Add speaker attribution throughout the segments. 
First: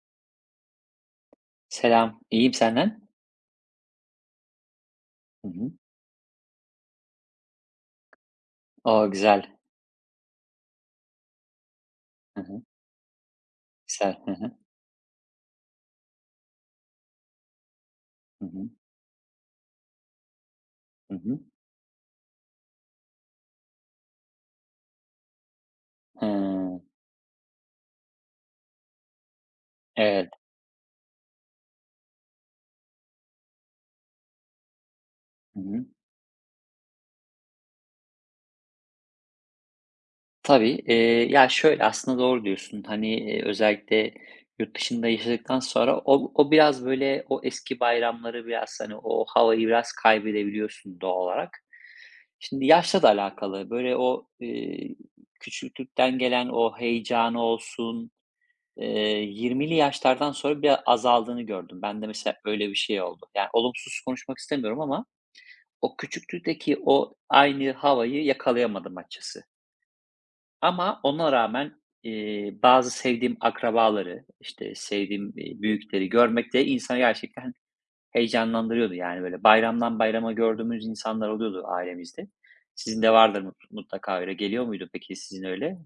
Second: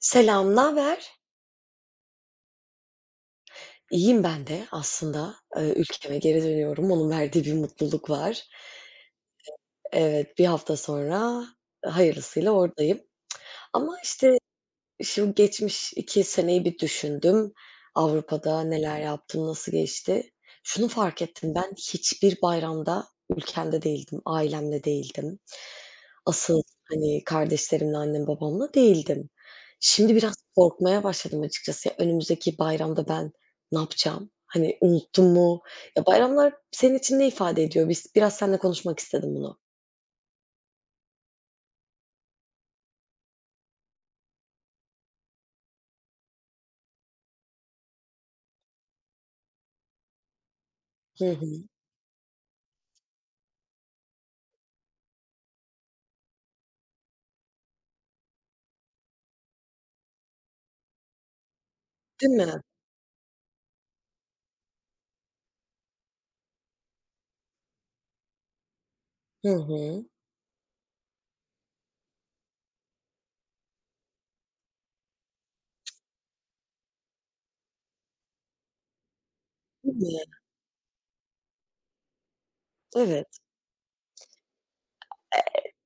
Speaker 1: Selam, naber?
Speaker 2: Selam, iyiyim senden?
Speaker 1: İyiyim ben de aslında.
Speaker 2: Hı
Speaker 1: Eee,
Speaker 2: hı.
Speaker 1: ülkeme geri dönüyorum. Onun verdiği bir mutluluk var.
Speaker 2: O, güzel.
Speaker 1: Evet, bir hafta sonra
Speaker 2: Hı
Speaker 1: hayırlısıyla
Speaker 2: hı.
Speaker 1: oradayım. Ama,
Speaker 2: Güzel. Hı
Speaker 1: işte,
Speaker 2: hı.
Speaker 1: şu geçmiş 2 seneyi bir düşündüm.
Speaker 2: Hı
Speaker 1: Avrupa'da
Speaker 2: hı.
Speaker 1: neler yaptım, nasıl geçti? Şunu
Speaker 2: Hı
Speaker 1: fark
Speaker 2: hı.
Speaker 1: ettim, ben hiçbir bayramda ülkemde değildim, ailemle değildim. Asıl,
Speaker 2: Hıı.
Speaker 1: hani, kardeşlerimle, annem babamla değildim. Şimdi
Speaker 2: Evet.
Speaker 1: biraz korkmaya başladım açıkçası. Ya, önümüzdeki bayramda ben ne yapacağım? Hani, unuttum
Speaker 2: Hı
Speaker 1: mu?
Speaker 2: hı.
Speaker 1: Ya, bayramlar senin için ne ifade ediyor? Biz biraz seninle konuşmak istedim bunu.
Speaker 2: Tabii, ya, şöyle, aslında doğru diyorsun. Hani, özellikle yurt dışında yaşadıktan sonra o biraz, böyle, o eski bayramları biraz, hani, o havayı biraz kaybedebiliyorsun doğal
Speaker 1: Hı hı.
Speaker 2: olarak. Şimdi yaşla da alakalı. Böyle, o, küçüklükten gelen o heyecanı olsun. 20'li yaşlardan sonra bir azaldığını gördüm. Ben de
Speaker 1: Değil
Speaker 2: mesela
Speaker 1: mi?
Speaker 2: öyle bir şey oldu. Yani, olumsuz konuşmak istemiyorum ama o küçüklükteki o aynı havayı yakalayamadım açıkçası.
Speaker 1: Hı hı.
Speaker 2: Ama ona rağmen, bazı sevdiğim akrabaları, işte, sevdiğim, büyükleri görmek de insanı gerçekten heyecanlandırıyordu. Yani, böyle,
Speaker 1: Değil
Speaker 2: bayramdan
Speaker 1: mi?
Speaker 2: bayrama gördüğümüz insanlar oluyordu ailemizde. Sizin de
Speaker 1: Evet.
Speaker 2: vardır mutlaka öyle. Geliyor muydu peki sizin öyle?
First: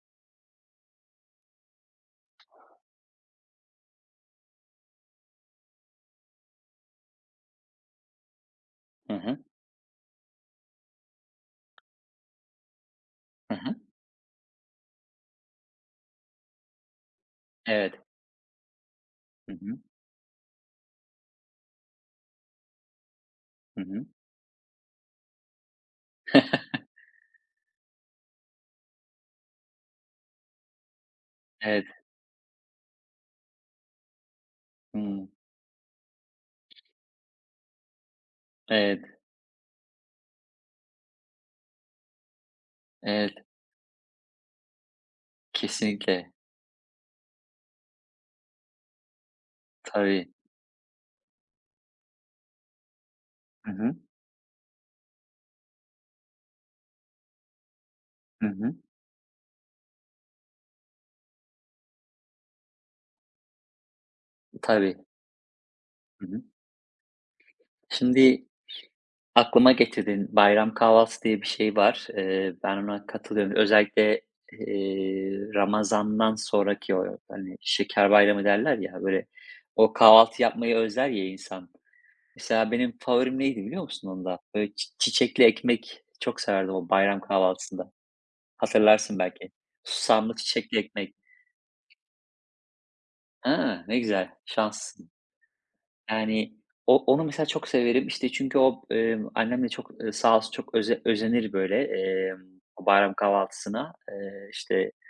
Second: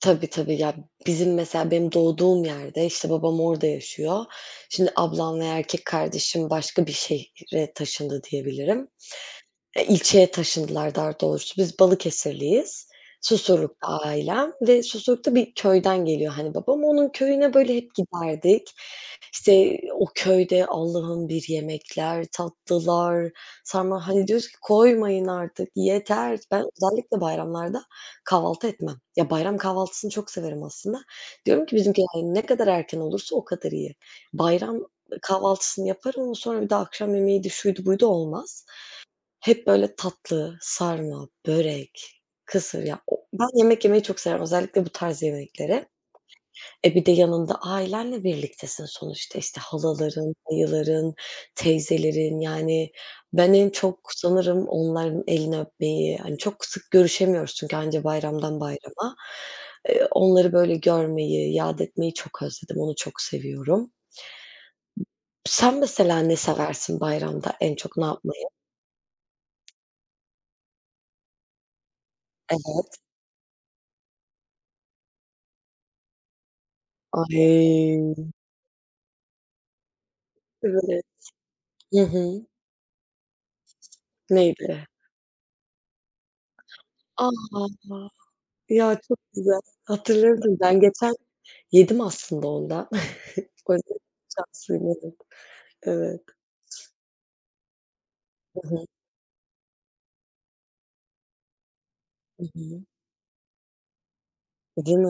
Speaker 1: Tabii, tabii. Ya, bizim mesela benim doğduğum yerde, işte, babam orada yaşıyor. Şimdi ablam ve erkek kardeşim başka bir şehre taşındı diyebilirim.
Speaker 2: Hı hı.
Speaker 1: İlçeye taşındılar daha doğrusu. Biz Balıkesirliyiz.
Speaker 2: Hı hı.
Speaker 1: Susurluk'ta ailem ve Susurluk'ta bir köyden geliyor, hani, babam. Onun köyüne böyle hep
Speaker 2: Evet.
Speaker 1: giderdik.
Speaker 2: Hı hı.
Speaker 1: İşte, o köyde Allah'ım bir yemekler, tatlılar,
Speaker 2: Hı hı.
Speaker 1: sarma, hani, diyoruz ki "Koymayın artık, yeter." Ben özellikle bayramlarda kahvaltı etmem. Ya, bayram kahvaltısını çok severim aslında. Diyorum ki
Speaker 2: Evet.
Speaker 1: bizimkilere, "Ne kadar erken olursa o kadar iyi." Bayram,
Speaker 2: Hımm.
Speaker 1: kahvaltısını yaparım ama sonra bir de akşam yemeğiydi, şuydu buydu olmaz.
Speaker 2: Evet.
Speaker 1: Hep böyle tatlı, sarma, börek, kısır ya o
Speaker 2: Evet,
Speaker 1: ben yemek yemeyi çok severim özellikle bu tarz yemekleri.
Speaker 2: kesinlikle.
Speaker 1: E, bir de yanında ailenle birliktesin sonuçta, işte,
Speaker 2: Tabii.
Speaker 1: halaların, dayıların, teyzelerin, yani ben en
Speaker 2: Hı hı.
Speaker 1: çok sanırım onların elini öpmeyi, hani, çok sık görüşemiyoruz çünkü anca
Speaker 2: Hı
Speaker 1: bayramdan
Speaker 2: hı.
Speaker 1: bayrama. Onları böyle görmeyi, yad etmeyi çok özledim, onu çok seviyorum.
Speaker 2: Tabii.
Speaker 1: Sen mesela
Speaker 2: Hı
Speaker 1: ne
Speaker 2: hı.
Speaker 1: seversin bayramda en çok ne yapmayı?
Speaker 2: Şimdi aklıma getirdin. Bayram kahvaltısı diye bir şey var. Ben
Speaker 1: Evet.
Speaker 2: ona katılıyorum. Özellikle, Ramazan'dan sonraki o, hani,
Speaker 1: Ay!
Speaker 2: şeker bayramı derler ya, böyle, o kahvaltı yapmayı
Speaker 1: Evet.
Speaker 2: özler ya insan.
Speaker 1: Hı hı.
Speaker 2: Mesela benim favorim neydi biliyor musun onda? Böyle
Speaker 1: Neydi?
Speaker 2: çiçekli ekmek çok severdim o bayram
Speaker 1: A!
Speaker 2: kahvaltısında.
Speaker 1: Ya, çok
Speaker 2: Hatırlarsın belki.
Speaker 1: güzel.
Speaker 2: Susamlı
Speaker 1: Hatırladım.
Speaker 2: çiçekli
Speaker 1: Ben geçen
Speaker 2: ekmek.
Speaker 1: yedim aslında ondan. O
Speaker 2: Ha,
Speaker 1: yüzden
Speaker 2: ne güzel.
Speaker 1: şanslıyım,
Speaker 2: Şanslısın.
Speaker 1: evet. Evet.
Speaker 2: Yani, onu mesela çok severim. İşte çünkü
Speaker 1: Hı
Speaker 2: o,
Speaker 1: hı.
Speaker 2: annem de çok, sağ olsun çok özenir böyle,
Speaker 1: Hı hı.
Speaker 2: o bayram kahvaltısına. İşte,
Speaker 1: Değil mi?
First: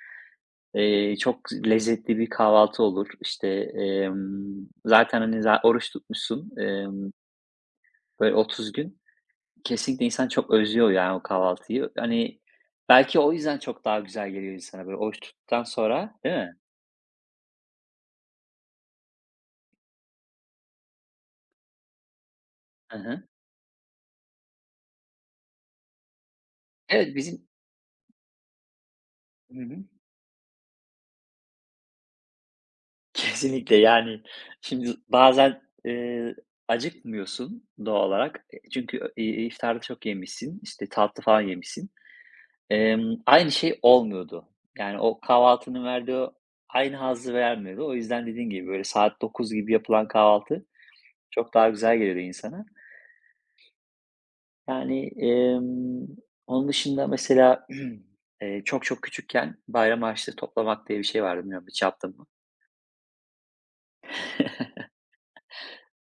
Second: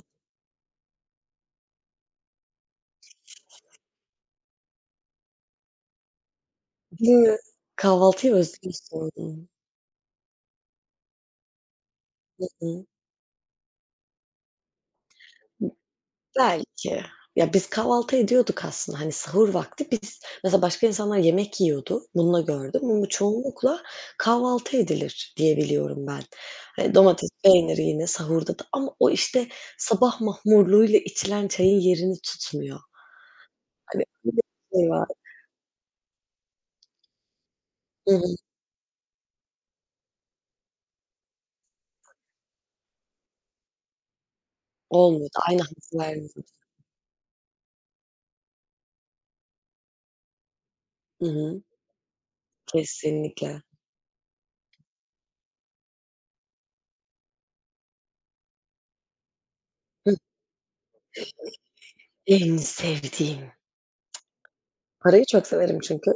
Speaker 2: çok lezzetli bir kahvaltı olur. işte zaten, hani, oruç tutmuşsun,
Speaker 1: Değil mi? Kahvaltıyı
Speaker 2: böyle 30 gün.
Speaker 1: özlüyorsun.
Speaker 2: Kesinlikle insan çok özlüyor yani o kahvaltıyı. Hani,
Speaker 1: Hı hı.
Speaker 2: belki o yüzden çok daha güzel geliyor insana böyle oruç tuttuktan sonra, değil mi?
Speaker 1: Belki. Ya, biz kahvaltı ediyorduk aslında, hani, sahur vakti biz mesela başka insanlar yemek yiyordu, bunu da gördüm
Speaker 2: Hı
Speaker 1: ama
Speaker 2: hı.
Speaker 1: çoğunlukla kahvaltı edilir diye biliyorum ben. Hani,
Speaker 2: Evet,
Speaker 1: domates,
Speaker 2: bizim...
Speaker 1: peynir yine sahurda da ama o, işte,
Speaker 2: Hı hı.
Speaker 1: sabah mahmurluğuyla içilen çayın yerini tutmuyor.
Speaker 2: Kesinlikle,
Speaker 1: Hani,
Speaker 2: yani,
Speaker 1: öyle bir şey
Speaker 2: şimdi
Speaker 1: var.
Speaker 2: bazen, acıkmıyorsun doğal
Speaker 1: Hı hı.
Speaker 2: olarak. E, çünkü, iftarda çok yemişsin, işte, tatlı falan yemişsin. Aynı şey olmuyordu. Yani, o
Speaker 1: Olmuyor da aynı
Speaker 2: kahvaltının
Speaker 1: hazzı
Speaker 2: verdiği o
Speaker 1: vermiyor.
Speaker 2: aynı hazzı vermiyordu. O yüzden dediğin gibi, böyle, saat 9 gibi yapılan kahvaltı
Speaker 1: Hı
Speaker 2: çok
Speaker 1: hı.
Speaker 2: daha güzel geliyordu insana.
Speaker 1: Kesinlikle.
Speaker 2: Yani, onun dışında mesela, çok çok küçükken bayram
Speaker 1: Hıh.
Speaker 2: harçlığı toplamak diye bir şey vardı. Bilmiyorum, hiç yaptın mı?
Speaker 1: En sevdiğim. Parayı çok severim çünkü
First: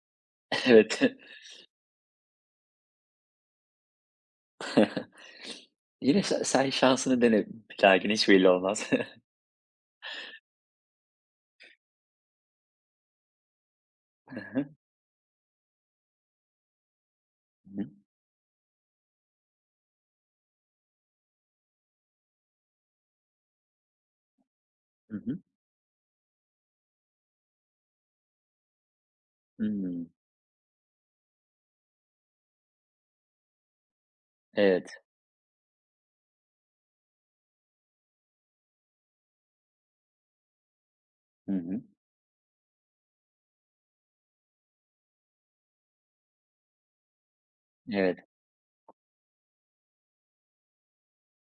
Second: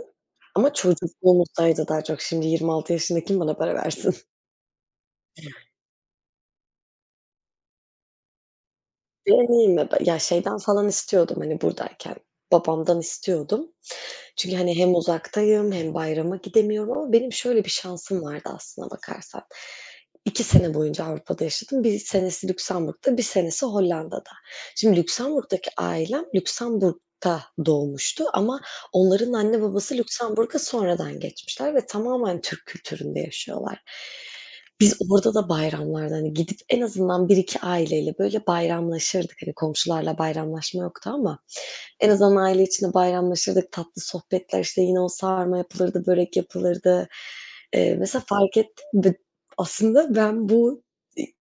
Speaker 1: ama
Speaker 2: Evet.
Speaker 1: çocukluğumuzdaydı daha çok. Şimdi 26 yaşında kim bana para versin?
Speaker 2: Yine sen şansını dene. Lakin hiç belli olmaz.
Speaker 1: Deneyeyim mi? Ya, şeyden falan istiyordum, hani, buradayken, babamdan istiyordum.
Speaker 2: Hı
Speaker 1: Çünkü,
Speaker 2: hı.
Speaker 1: hani, hem uzaktayım hem bayrama gidemiyorum ama benim şöyle bir
Speaker 2: Hı hı.
Speaker 1: şansım vardı aslına bakarsan. İki sene boyunca Avrupa'da yaşadım. Bir senesi Lüksemburg'da, bir senesi Hollanda'da. Şimdi
Speaker 2: Hı.
Speaker 1: Lüksemburg'daki ailem Lüksemburg'da doğmuştu ama onların anne babası
Speaker 2: Hmm.
Speaker 1: Lüksemburg'a sonradan geçmişler ve tamamen Türk kültüründe yaşıyorlar. Biz
Speaker 2: Evet.
Speaker 1: orada da bayramlarda, hani, gidip en azından bir iki aileyle, böyle, bayramlaşırdık. Hani, komşularla bayramlaşma yoktu ama
Speaker 2: Hı hı.
Speaker 1: en azından aile içinde bayramlaşırdık. Tatlı sohbetler, işte, yine o sarma yapılırdı, börek yapılırdı. Eee,
Speaker 2: Evet.
Speaker 1: mesela fark ettim de aslında ben bu, eee,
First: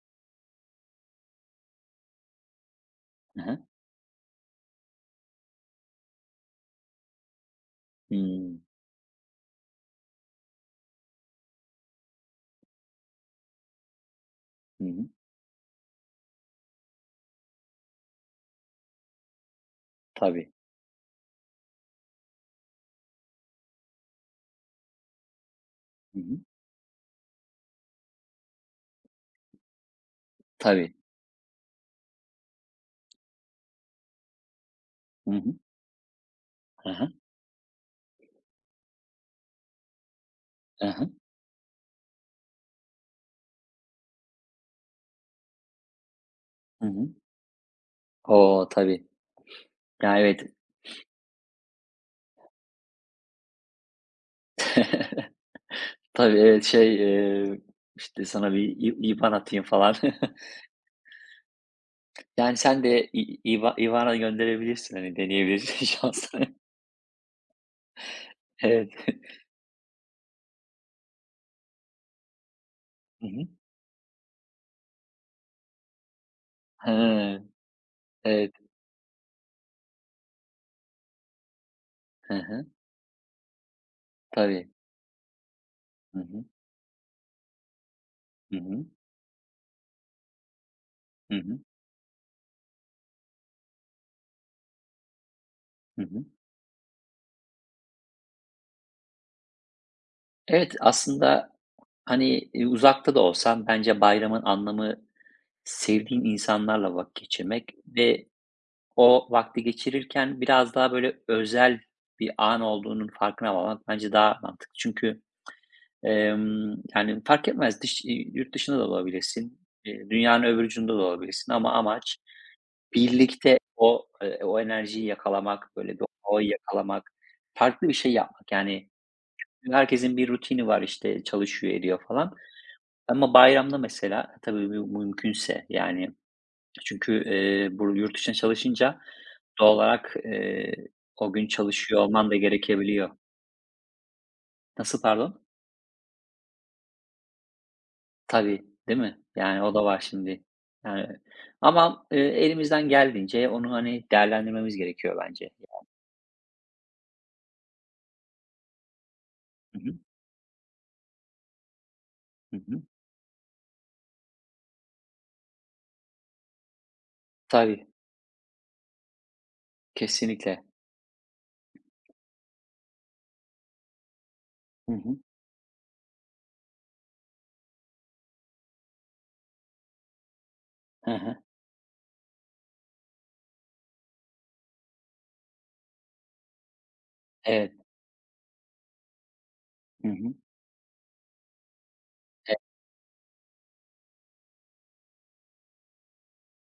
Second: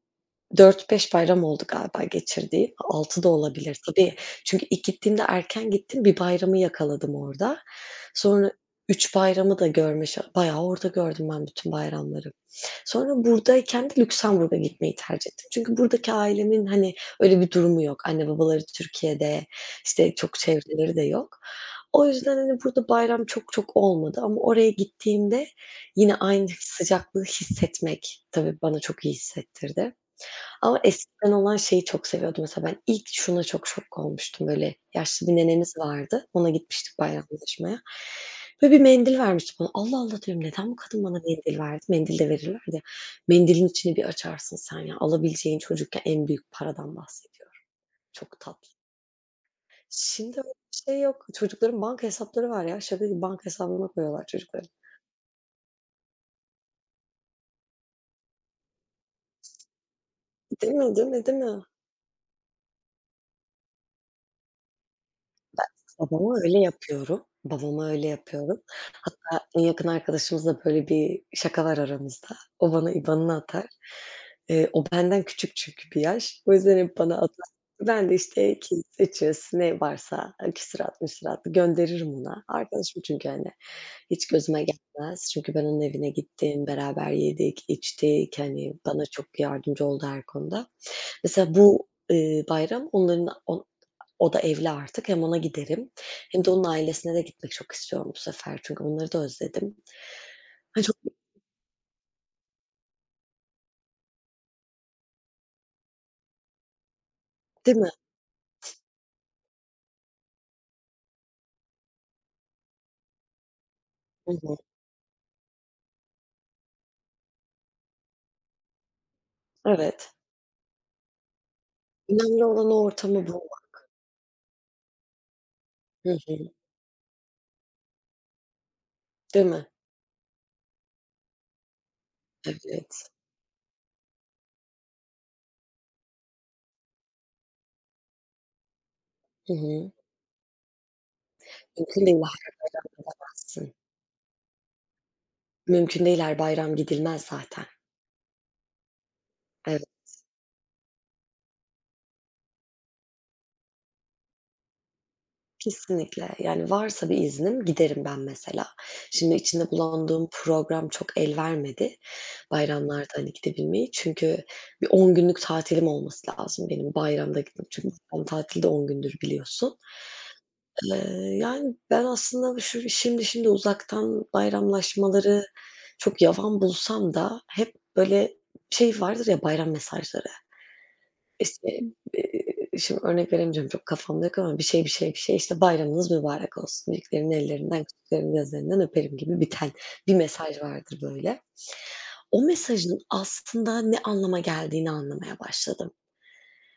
Speaker 1: dört beş bayram oldu galiba geçirdiği, 6 da
Speaker 2: Hı hı.
Speaker 1: olabilir tabii. Çünkü ilk gittiğimde erken gittim, bir bayramı yakaladım orada. Sonra
Speaker 2: Hımm.
Speaker 1: 3 bayramı da görme şa bayağı orada gördüm ben bütün bayramları. Sonra buradayken de Lüksemburg'a
Speaker 2: Hı
Speaker 1: gitmeyi
Speaker 2: hı.
Speaker 1: tercih ettim. Çünkü buradaki ailemin, hani, öyle bir durumu yok. Anne babaları Türkiye'de, işte, çok
Speaker 2: Tabii.
Speaker 1: çevreleri de yok. O yüzden, hani, burada bayram çok çok olmadı ama oraya gittiğimde yine
Speaker 2: Hı hı.
Speaker 1: aynı sıcaklığı hissetmek tabii bana çok iyi hissettirdi. Ama
Speaker 2: Tabii.
Speaker 1: eskiden olan şeyi çok seviyordum mesela ben ilk şuna çok şok olmuştum, böyle, yaşlı
Speaker 2: Hı
Speaker 1: bir
Speaker 2: hı.
Speaker 1: nenemiz vardı. Ona
Speaker 2: Hı
Speaker 1: gitmiştik
Speaker 2: hı.
Speaker 1: bayramlaşmaya. Böyle bir mendil vermişti bana. Allah Allah diyorum neden bu
Speaker 2: Hı
Speaker 1: kadın
Speaker 2: hı.
Speaker 1: bana mendil verdi? Mendil de verirler ya. Mendilin içini bir açarsın sen ya. Alabileceğin çocukken en büyük
Speaker 2: Hı
Speaker 1: paradan
Speaker 2: hı.
Speaker 1: bahsediyorum. Çok
Speaker 2: O!
Speaker 1: tatlı.
Speaker 2: Tabii. Ya,
Speaker 1: Şimdi öyle
Speaker 2: evet.
Speaker 1: bir şey yok. Çocukların banka hesapları var ya. Şaka gibi banka hesabına koyuyorlar çocukların.
Speaker 2: Tabii, evet, şey, işte, sana bir İBAN atayım falan.
Speaker 1: Değil mi, değil mi, değil mi?
Speaker 2: Yani, sen de İ İBA İBAN'a gönderebilirsin, hani,
Speaker 1: Ben
Speaker 2: deneyebilirsin
Speaker 1: babama
Speaker 2: şansını.
Speaker 1: öyle yapıyorum, babama öyle yapıyorum.
Speaker 2: Evet.
Speaker 1: Hatta en yakın arkadaşımızla böyle bir şaka var aramızda. O bana
Speaker 2: Hı
Speaker 1: IBAN'ını
Speaker 2: hı.
Speaker 1: atar. O benden küçük çünkü bir yaş. O yüzden hep bana
Speaker 2: He,
Speaker 1: atar. Ben de
Speaker 2: evet.
Speaker 1: işte ki seçiyorsun ne varsa, küsurat gönderirim
Speaker 2: Hı
Speaker 1: ona.
Speaker 2: hı.
Speaker 1: Arkadaşım çünkü hani hiç gözüme
Speaker 2: Tabii.
Speaker 1: gelmez. Çünkü ben onun evine
Speaker 2: Hı hı.
Speaker 1: gittim, beraber yedik, içtik.
Speaker 2: Hı
Speaker 1: Hani
Speaker 2: hı.
Speaker 1: bana çok yardımcı oldu her konuda.
Speaker 2: Hı
Speaker 1: Mesela
Speaker 2: hı.
Speaker 1: bu bayram onların on o da evli artık. Hem ona giderim
Speaker 2: Hı hı.
Speaker 1: hem de onun ailesine de gitmek çok istiyorum bu sefer çünkü onları da özledim.
Speaker 2: Evet,
Speaker 1: Ay, çok
Speaker 2: aslında, hani, uzakta da olsan bence bayramın anlamı sevdiğin insanlarla vakit geçirmek
Speaker 1: Değil mi?
Speaker 2: ve o vakti geçirirken biraz daha, böyle, özel bir an olduğunun farkına varmak bence
Speaker 1: Hı
Speaker 2: daha
Speaker 1: hı.
Speaker 2: mantıklı. Çünkü, yani, fark etmez yurt dışında da olabilirsin,
Speaker 1: Evet.
Speaker 2: dünyanın öbür ucunda da olabilirsin ama amaç
Speaker 1: Önemli olan o ortamı
Speaker 2: birlikte
Speaker 1: bulmak.
Speaker 2: o, o enerjiyi yakalamak, böyle, bir
Speaker 1: Hı
Speaker 2: havayı
Speaker 1: hı.
Speaker 2: yakalamak, farklı bir şey yapmak. Yani,
Speaker 1: Değil mi?
Speaker 2: herkesin bir rutini var, işte, çalışıyor, ediyor falan
Speaker 1: Evet.
Speaker 2: ama bayramda mesela tabii bu mümkünse, yani, çünkü, bu yurt dışında çalışınca
Speaker 1: Hı
Speaker 2: doğal
Speaker 1: hı.
Speaker 2: olarak, o gün çalışıyor
Speaker 1: Mümkün değil
Speaker 2: olman da
Speaker 1: her bayram
Speaker 2: gerekebiliyor.
Speaker 1: gidemezsin.
Speaker 2: Nasıl, pardon?
Speaker 1: Mümkün değil her bayram gidilmez zaten.
Speaker 2: Tabii, değil mi? Yani, o
Speaker 1: Evet.
Speaker 2: da var şimdi. Yani, ama, elimizden geldiğince onu, hani, değerlendirmemiz gerekiyor bence.
Speaker 1: Kesinlikle. Yani, varsa bir iznim giderim ben mesela. Şimdi içinde
Speaker 2: Hı hı.
Speaker 1: bulunduğum program çok el vermedi
Speaker 2: Hı hı.
Speaker 1: bayramlarda, hani, gidebilmeyi. Çünkü bir 10 günlük tatilim olması lazım benim bayramda gitmek.
Speaker 2: Tabii,
Speaker 1: Çünkü bayram tatili de 10 gündür biliyorsun.
Speaker 2: kesinlikle.
Speaker 1: Eee, yani, ben aslında şu şimdi şimdi uzaktan
Speaker 2: Hı hı.
Speaker 1: bayramlaşmaları çok yavan bulsam da hep böyle şey vardır ya bayram mesajları.
Speaker 2: Hı hı.
Speaker 1: İşte, eee, şimdi örnek veremeyeceğim çok kafamda yok ama bir şey, bir şey, bir şey, işte, "Bayramınız mübarek olsun. Büyüklerin
Speaker 2: Evet.
Speaker 1: ellerinden, küçüklerin gözlerinden öperim." gibi biten
Speaker 2: Hı
Speaker 1: bir
Speaker 2: hı.
Speaker 1: mesaj vardır böyle. O
Speaker 2: E.
Speaker 1: mesajın aslında ne anlama geldiğini anlamaya başladım.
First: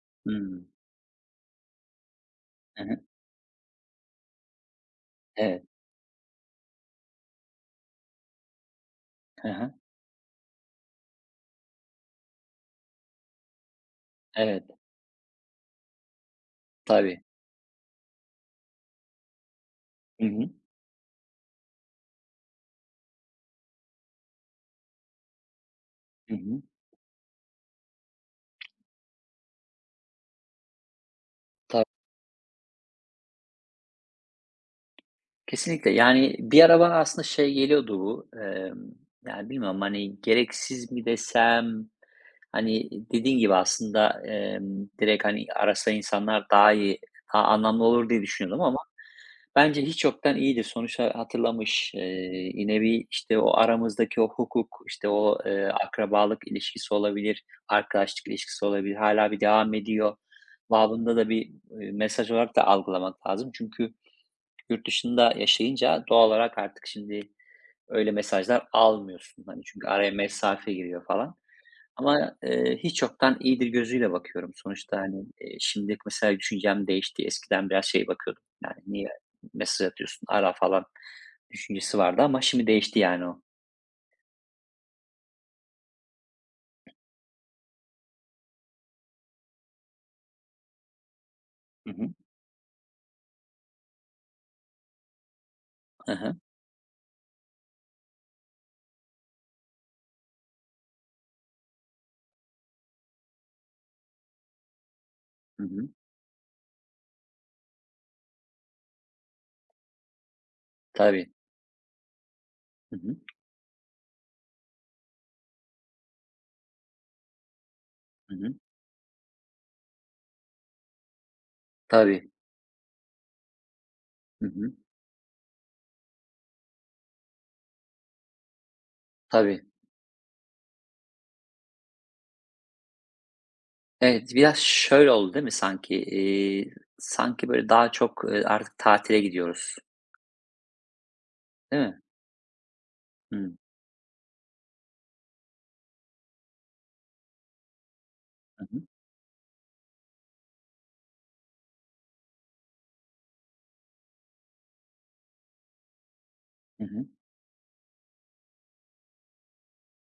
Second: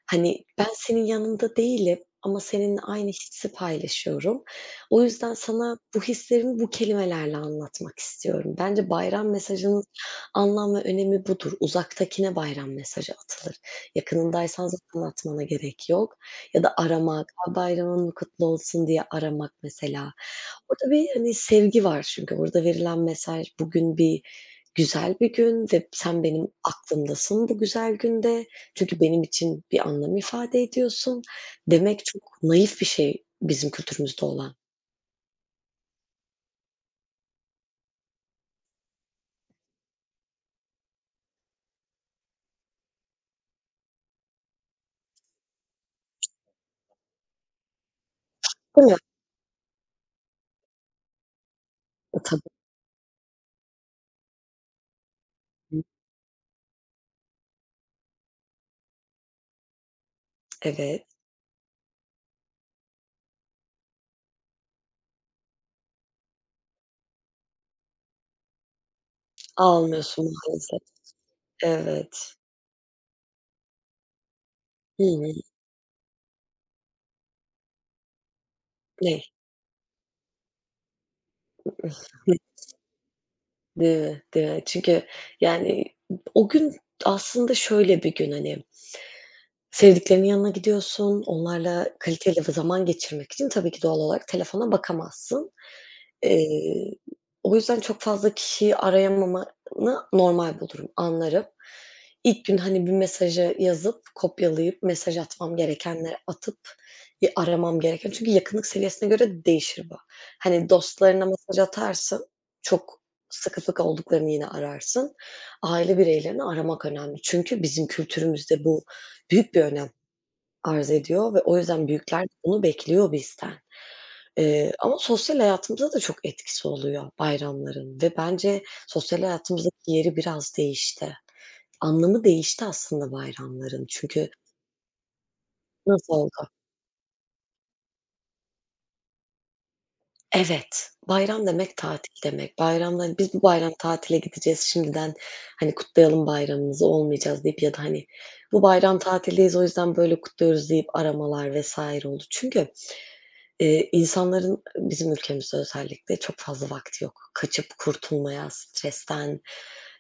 Speaker 1: Hani, ben
Speaker 2: Hımm.
Speaker 1: senin yanında değilim ama seninle
Speaker 2: Hı hı.
Speaker 1: aynı hissi paylaşıyorum. O yüzden
Speaker 2: Evet.
Speaker 1: sana bu hislerimi bu kelimelerle anlatmak istiyorum. Bence bayram
Speaker 2: Hı hı.
Speaker 1: mesajının anlam ve önemi budur. Uzaktakine bayram mesajı atılır. Yakınındaysan
Speaker 2: Evet.
Speaker 1: zaten atmana gerek yok ya da
Speaker 2: Tabii.
Speaker 1: aramak, "A, bayramın kutlu olsun." diye aramak mesela.
Speaker 2: Hı hı.
Speaker 1: Orada bir, hani, sevgi var çünkü orada verilen mesaj, bugün bir güzel bir gün ve sen
Speaker 2: Hı
Speaker 1: benim
Speaker 2: hı.
Speaker 1: aklımdasın bu güzel günde. Çünkü benim için bir anlam ifade ediyorsun
Speaker 2: Ta
Speaker 1: demek çok naif bir şey bizim kültürümüzde olan,
Speaker 2: kesinlikle. Yani, bir ara bana aslında şey geliyordu bu, yani, bilmiyorum, hani, gereksiz mi desem, hani, dediğin gibi aslında, direkt, hani, arasa insanlar daha iyi, daha anlamlı olur diye düşünüyordum ama
Speaker 1: değil mi?
Speaker 2: bence hiç yoktan iyidir. Sonuçta hatırlamış,
Speaker 1: E, tabii.
Speaker 2: yine bir, işte, o aramızdaki o hukuk, işte, o, akrabalık ilişkisi olabilir, arkadaşlık ilişkisi olabilir, hala bir devam ediyor
Speaker 1: Evet.
Speaker 2: babında da bir, mesaj olarak da algılamak lazım. Çünkü yurt dışında yaşayınca doğal olarak artık şimdi öyle mesajlar almıyorsun. Hani, çünkü araya
Speaker 1: Almıyorsun
Speaker 2: mesafe
Speaker 1: maalesef.
Speaker 2: giriyor falan
Speaker 1: Evet.
Speaker 2: ama, hiç yoktan iyidir gözüyle bakıyorum. Sonuçta,
Speaker 1: Hı
Speaker 2: hani,
Speaker 1: hı.
Speaker 2: şimdi mesela düşüncem değişti. Eskiden biraz şey bakıyordum, yani, niye
Speaker 1: Ne?
Speaker 2: mesaj atıyorsun, ara falan düşüncesi vardı ama şimdi değişti yani o.
Speaker 1: Değil mi? Değil mi? Çünkü, yani, o gün aslında şöyle bir gün, hani, sevdiklerinin yanına gidiyorsun, onlarla
Speaker 2: Hı hı.
Speaker 1: kaliteli zaman geçirmek için tabii ki doğal olarak telefona bakamazsın.
Speaker 2: Hı hı.
Speaker 1: Eee, o yüzden çok fazla kişiyi arayamamanı normal bulurum, anlarım. İlk gün, hani, bir mesajı yazıp, kopyalayıp, mesaj atmam
Speaker 2: Hı.
Speaker 1: gerekenleri atıp, bir aramam gereken Çünkü yakınlık seviyesine göre değişir bu. Hani, dostlarına
Speaker 2: Tabii.
Speaker 1: mesaj atarsın,
Speaker 2: Hı
Speaker 1: çok
Speaker 2: hı.
Speaker 1: sıkı fıkı olduklarını yine ararsın. Aile bireylerini aramak önemli. Çünkü bizim
Speaker 2: Hı hı.
Speaker 1: kültürümüzde bu büyük bir önem arz ediyor ve o yüzden büyükler
Speaker 2: Tabii.
Speaker 1: bunu bekliyor bizden.
Speaker 2: Hı
Speaker 1: Eee,
Speaker 2: hı.
Speaker 1: ama sosyal hayatımıza da çok etkisi oluyor bayramların ve bence sosyal
Speaker 2: Tabii.
Speaker 1: hayatımızdaki yeri biraz değişti. Anlamı değişti aslında bayramların çünkü
Speaker 2: Evet, biraz şöyle oldu değil mi sanki?
Speaker 1: nasıl oldu?
Speaker 2: Sanki böyle daha çok, artık tatile gidiyoruz,
Speaker 1: Evet, bayram demek
Speaker 2: değil mi?
Speaker 1: tatil demek. Bayramda, hani, "Biz bu
Speaker 2: Hıı.
Speaker 1: bayram tatile gideceğiz, şimdiden, hani, kutlayalım bayramımızı, olmayacağız." deyip ya da, hani, "Bu
Speaker 2: Hı hı.
Speaker 1: bayram tatildeyiz, o yüzden böyle kutluyoruz." deyip aramalar vesaire oldu. Çünkü insanların bizim ülkemizde özellikle çok fazla
Speaker 2: Hı
Speaker 1: vakti
Speaker 2: hı.
Speaker 1: yok. Kaçıp kurtulmaya, stresten,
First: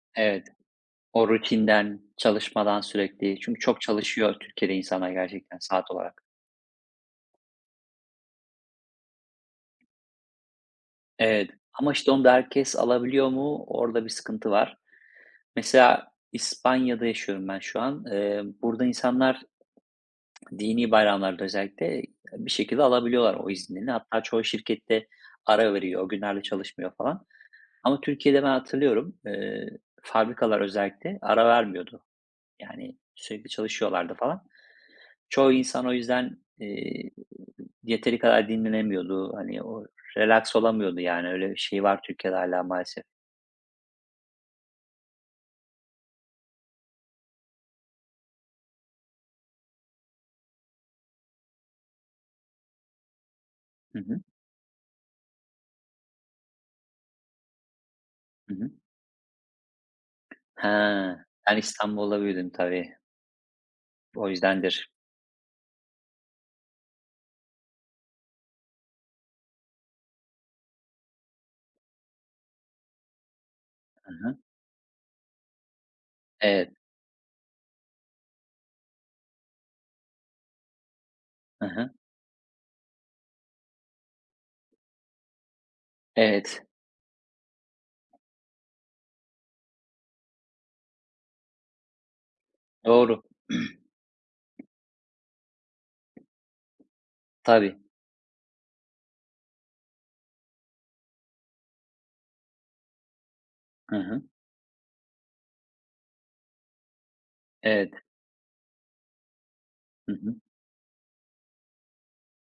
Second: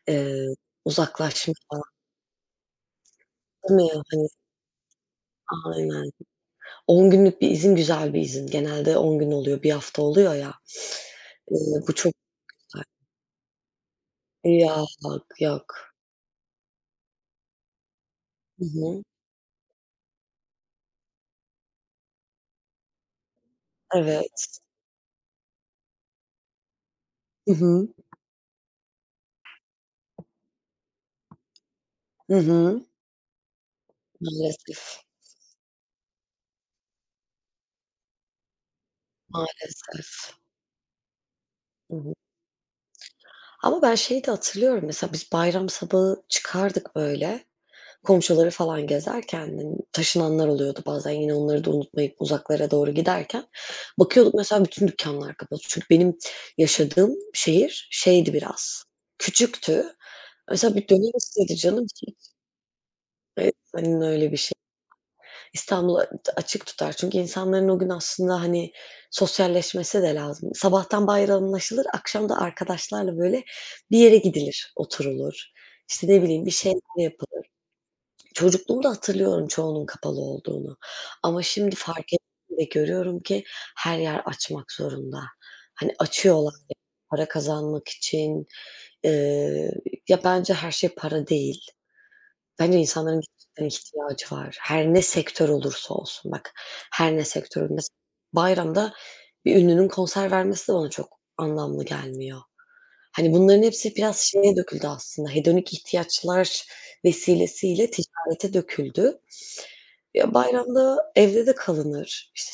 Speaker 1: eee,
Speaker 2: Evet, o
Speaker 1: uzaklaşmaya,
Speaker 2: rutinden, çalışmadan sürekli, çünkü
Speaker 1: değil
Speaker 2: çok
Speaker 1: mi? Hani,
Speaker 2: çalışıyor Türkiye'de insanlar gerçekten saat
Speaker 1: aynen.
Speaker 2: olarak.
Speaker 1: 10 günlük bir izin güzel bir izin. Genelde 10 gün oluyor, bir hafta oluyor ya.
Speaker 2: Evet,
Speaker 1: Iıı,
Speaker 2: ama
Speaker 1: bu
Speaker 2: işte
Speaker 1: çok
Speaker 2: onu da herkes
Speaker 1: güzel.
Speaker 2: alabiliyor mu? Orada bir sıkıntı
Speaker 1: Ya,
Speaker 2: var.
Speaker 1: bak, yok.
Speaker 2: Mesela İspanya'da yaşıyorum ben şu an.
Speaker 1: Hı
Speaker 2: Burada
Speaker 1: hı.
Speaker 2: insanlar dini bayramlarda özellikle bir şekilde alabiliyorlar o iznini. Hatta çoğu
Speaker 1: Evet.
Speaker 2: şirkette ara veriyor, o günlerde çalışmıyor falan.
Speaker 1: Hı hı.
Speaker 2: Ama Türkiye'de ben hatırlıyorum, fabrikalar özellikle ara vermiyordu.
Speaker 1: Hı hı.
Speaker 2: Yani sürekli çalışıyorlardı falan.
Speaker 1: Maalesef,
Speaker 2: Çoğu insan o yüzden, yeteri kadar dinlenemiyordu. Hani, o
Speaker 1: maalesef.
Speaker 2: relax olamıyordu, yani, öyle bir şey
Speaker 1: Hı
Speaker 2: var
Speaker 1: hı.
Speaker 2: Türkiye'de hala maalesef.
Speaker 1: Ama ben şeyi de hatırlıyorum mesela biz bayram sabahı çıkardık böyle, komşuları falan gezerken, hani, taşınanlar oluyordu bazen yine onları da unutmayıp uzaklara doğru giderken
Speaker 2: Hı hı.
Speaker 1: bakıyorduk mesela bütün dükkanlar kapalı. Çünkü benim yaşadığım şehir şeydi
Speaker 2: Hı hı.
Speaker 1: biraz, küçüktü. Mesela bir dönem
Speaker 2: He,
Speaker 1: istedi
Speaker 2: sen
Speaker 1: canım ki
Speaker 2: İstanbul'da büyüdüm tabii.
Speaker 1: Evet, aynen
Speaker 2: O
Speaker 1: öyle bir şey.
Speaker 2: yüzdendir.
Speaker 1: İstanbul a açık tutar çünkü insanların o gün aslında, hani, sosyalleşmesi de lazım. Sabahtan bayramlaşılır, akşam da arkadaşlarla, böyle, bir
Speaker 2: Hı
Speaker 1: yere
Speaker 2: hı.
Speaker 1: gidilir, oturulur. İşte, ne bileyim, bir
Speaker 2: Evet.
Speaker 1: şeyler yapılır. Çocukluğumda hatırlıyorum çoğunun kapalı olduğunu ama
Speaker 2: Hı
Speaker 1: şimdi
Speaker 2: hı.
Speaker 1: fark ettim ve görüyorum ki her yer açmak zorunda. Hani açıyorlar
Speaker 2: Evet.
Speaker 1: ya, para kazanmak için. Eee, ya, bence her şey para değil. Bence insanların
Speaker 2: Doğru.
Speaker 1: gerçekten ihtiyacı var. Her ne sektör olursa olsun bak, her ne sektörün
Speaker 2: Tabii.
Speaker 1: mesela bayramda bir ünlünün konser vermesi de bana çok anlamlı gelmiyor. Hani bunların hepsi
Speaker 2: Hı
Speaker 1: biraz
Speaker 2: hı.
Speaker 1: şeye döküldü aslında, hedonik ihtiyaçlar vesilesiyle
Speaker 2: Evet.
Speaker 1: ticarete döküldü
Speaker 2: Hı
Speaker 1: ya,
Speaker 2: hı.
Speaker 1: bayramda evde de kalınır, işte,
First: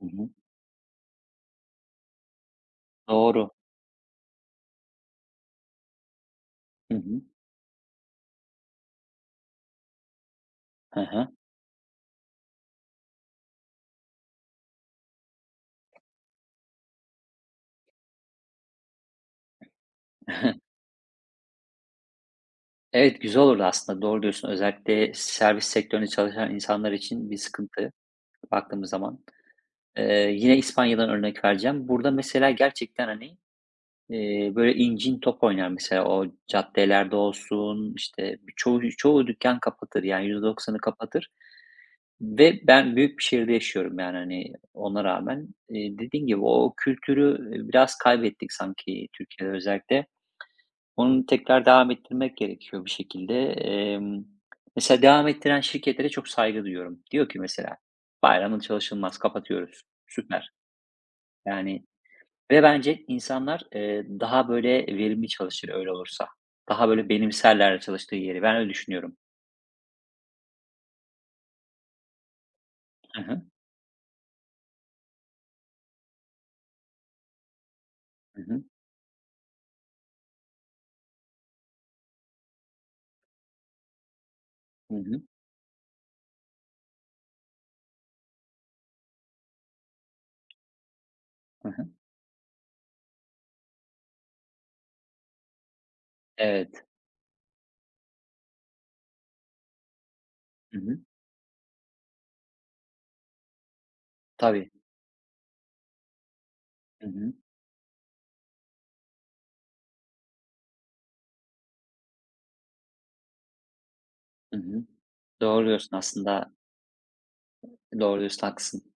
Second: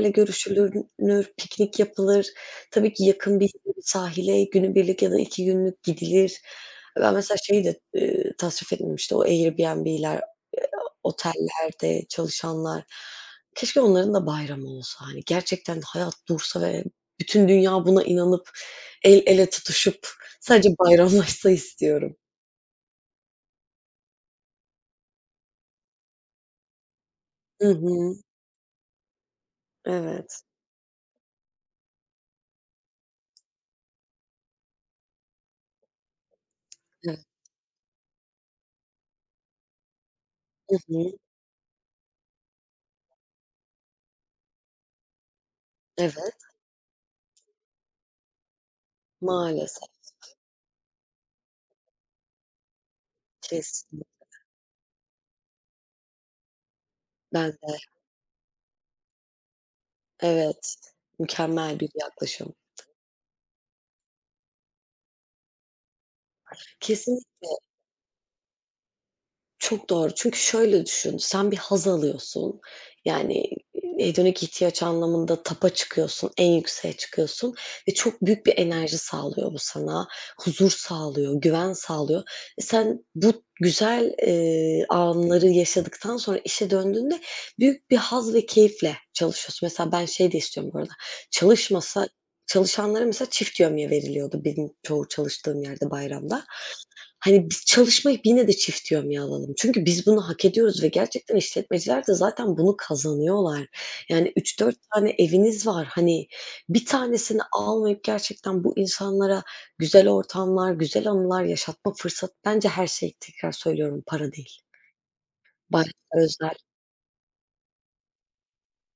Speaker 2: Hı hı.
Speaker 1: görüşülür piknik yapılır. Tabii ki yakın bir
Speaker 2: Doğru.
Speaker 1: sahile günübirlik ya da 2 günlük gidilir.
Speaker 2: Hı
Speaker 1: Ben
Speaker 2: hı.
Speaker 1: mesela şeyi de tasvip etmemiştim, İşte, o Airbnb'ler,
Speaker 2: Hı hı.
Speaker 1: otellerde çalışanlar. Keşke onların da bayramı olsa, hani, gerçekten hayat dursa ve bütün dünya buna inanıp, el ele tutuşup sadece bayramlaşsa istiyorum.
Speaker 2: Evet, güzel olurdu aslında, doğru diyorsun. Özellikle servis sektöründe çalışan insanlar için bir
Speaker 1: Hı
Speaker 2: sıkıntı
Speaker 1: hı.
Speaker 2: baktığımız zaman.
Speaker 1: Evet.
Speaker 2: Yine İspanya'dan örnek vereceğim. Burada mesela gerçekten, hani, böyle incin top oynar mesela o caddelerde
Speaker 1: Evet.
Speaker 2: olsun, işte, çoğu dükkan kapatır, yani yüzde
Speaker 1: Hı
Speaker 2: doksanı
Speaker 1: hı.
Speaker 2: kapatır ve ben büyük bir şehirde yaşıyorum, yani, hani, ona rağmen. Dediğin
Speaker 1: Evet.
Speaker 2: gibi o kültürü, biraz kaybettik sanki Türkiye'de
Speaker 1: Maalesef.
Speaker 2: özellikle. Onu tekrar devam ettirmek gerekiyor bir şekilde.
Speaker 1: Kesin.
Speaker 2: Mesela devam ettiren şirketlere çok saygı duyuyorum. Diyor ki
Speaker 1: Ben de,
Speaker 2: mesela, "bayramın çalışılmaz, kapatıyoruz." Süper.
Speaker 1: evet. Mükemmel
Speaker 2: Yani,
Speaker 1: bir yaklaşım.
Speaker 2: ve bence insanlar, daha böyle verimli çalışır öyle olursa. Daha böyle
Speaker 1: Kesinlikle.
Speaker 2: benimserler çalıştığı yeri. Ben öyle düşünüyorum.
Speaker 1: Çok doğru. Çünkü şöyle düşün, sen bir haz alıyorsun.
Speaker 2: Hı hı.
Speaker 1: Yani, hedonik ihtiyaç anlamında tapa çıkıyorsun, en yükseğe çıkıyorsun ve çok
Speaker 2: Hı
Speaker 1: büyük bir
Speaker 2: hı.
Speaker 1: enerji sağlıyor bu sana. Huzur sağlıyor, güven sağlıyor. E, sen bu güzel
Speaker 2: Hı hı.
Speaker 1: anları yaşadıktan sonra işe döndüğünde büyük bir haz ve keyifle çalışıyorsun. Mesela ben şey de istiyorum bu arada,
Speaker 2: Hı hı.
Speaker 1: çalışmasa çalışanlara mesela çift yövmiye veriliyordu benim çoğu çalıştığım yerde bayramda.
Speaker 2: Evet.
Speaker 1: Hani, biz çalışmayıp yine de çift yön alalım Çünkü biz bunu hak
Speaker 2: Hı
Speaker 1: ediyoruz ve
Speaker 2: hı.
Speaker 1: gerçekten işletmeciler de zaten bunu kazanıyorlar. Yani üç
Speaker 2: Tabii.
Speaker 1: dört tane eviniz var. Hani, bir
Speaker 2: Hı hı.
Speaker 1: tanesini almayıp gerçekten bu insanlara güzel ortamlar, güzel anılar yaşatma fırsatı bence her şey, tekrar söylüyorum, para değil.
Speaker 2: Hı hı. Doğru
Speaker 1: Başta
Speaker 2: diyorsun aslında.
Speaker 1: özel
Speaker 2: Doğru diyorsun, haklısın.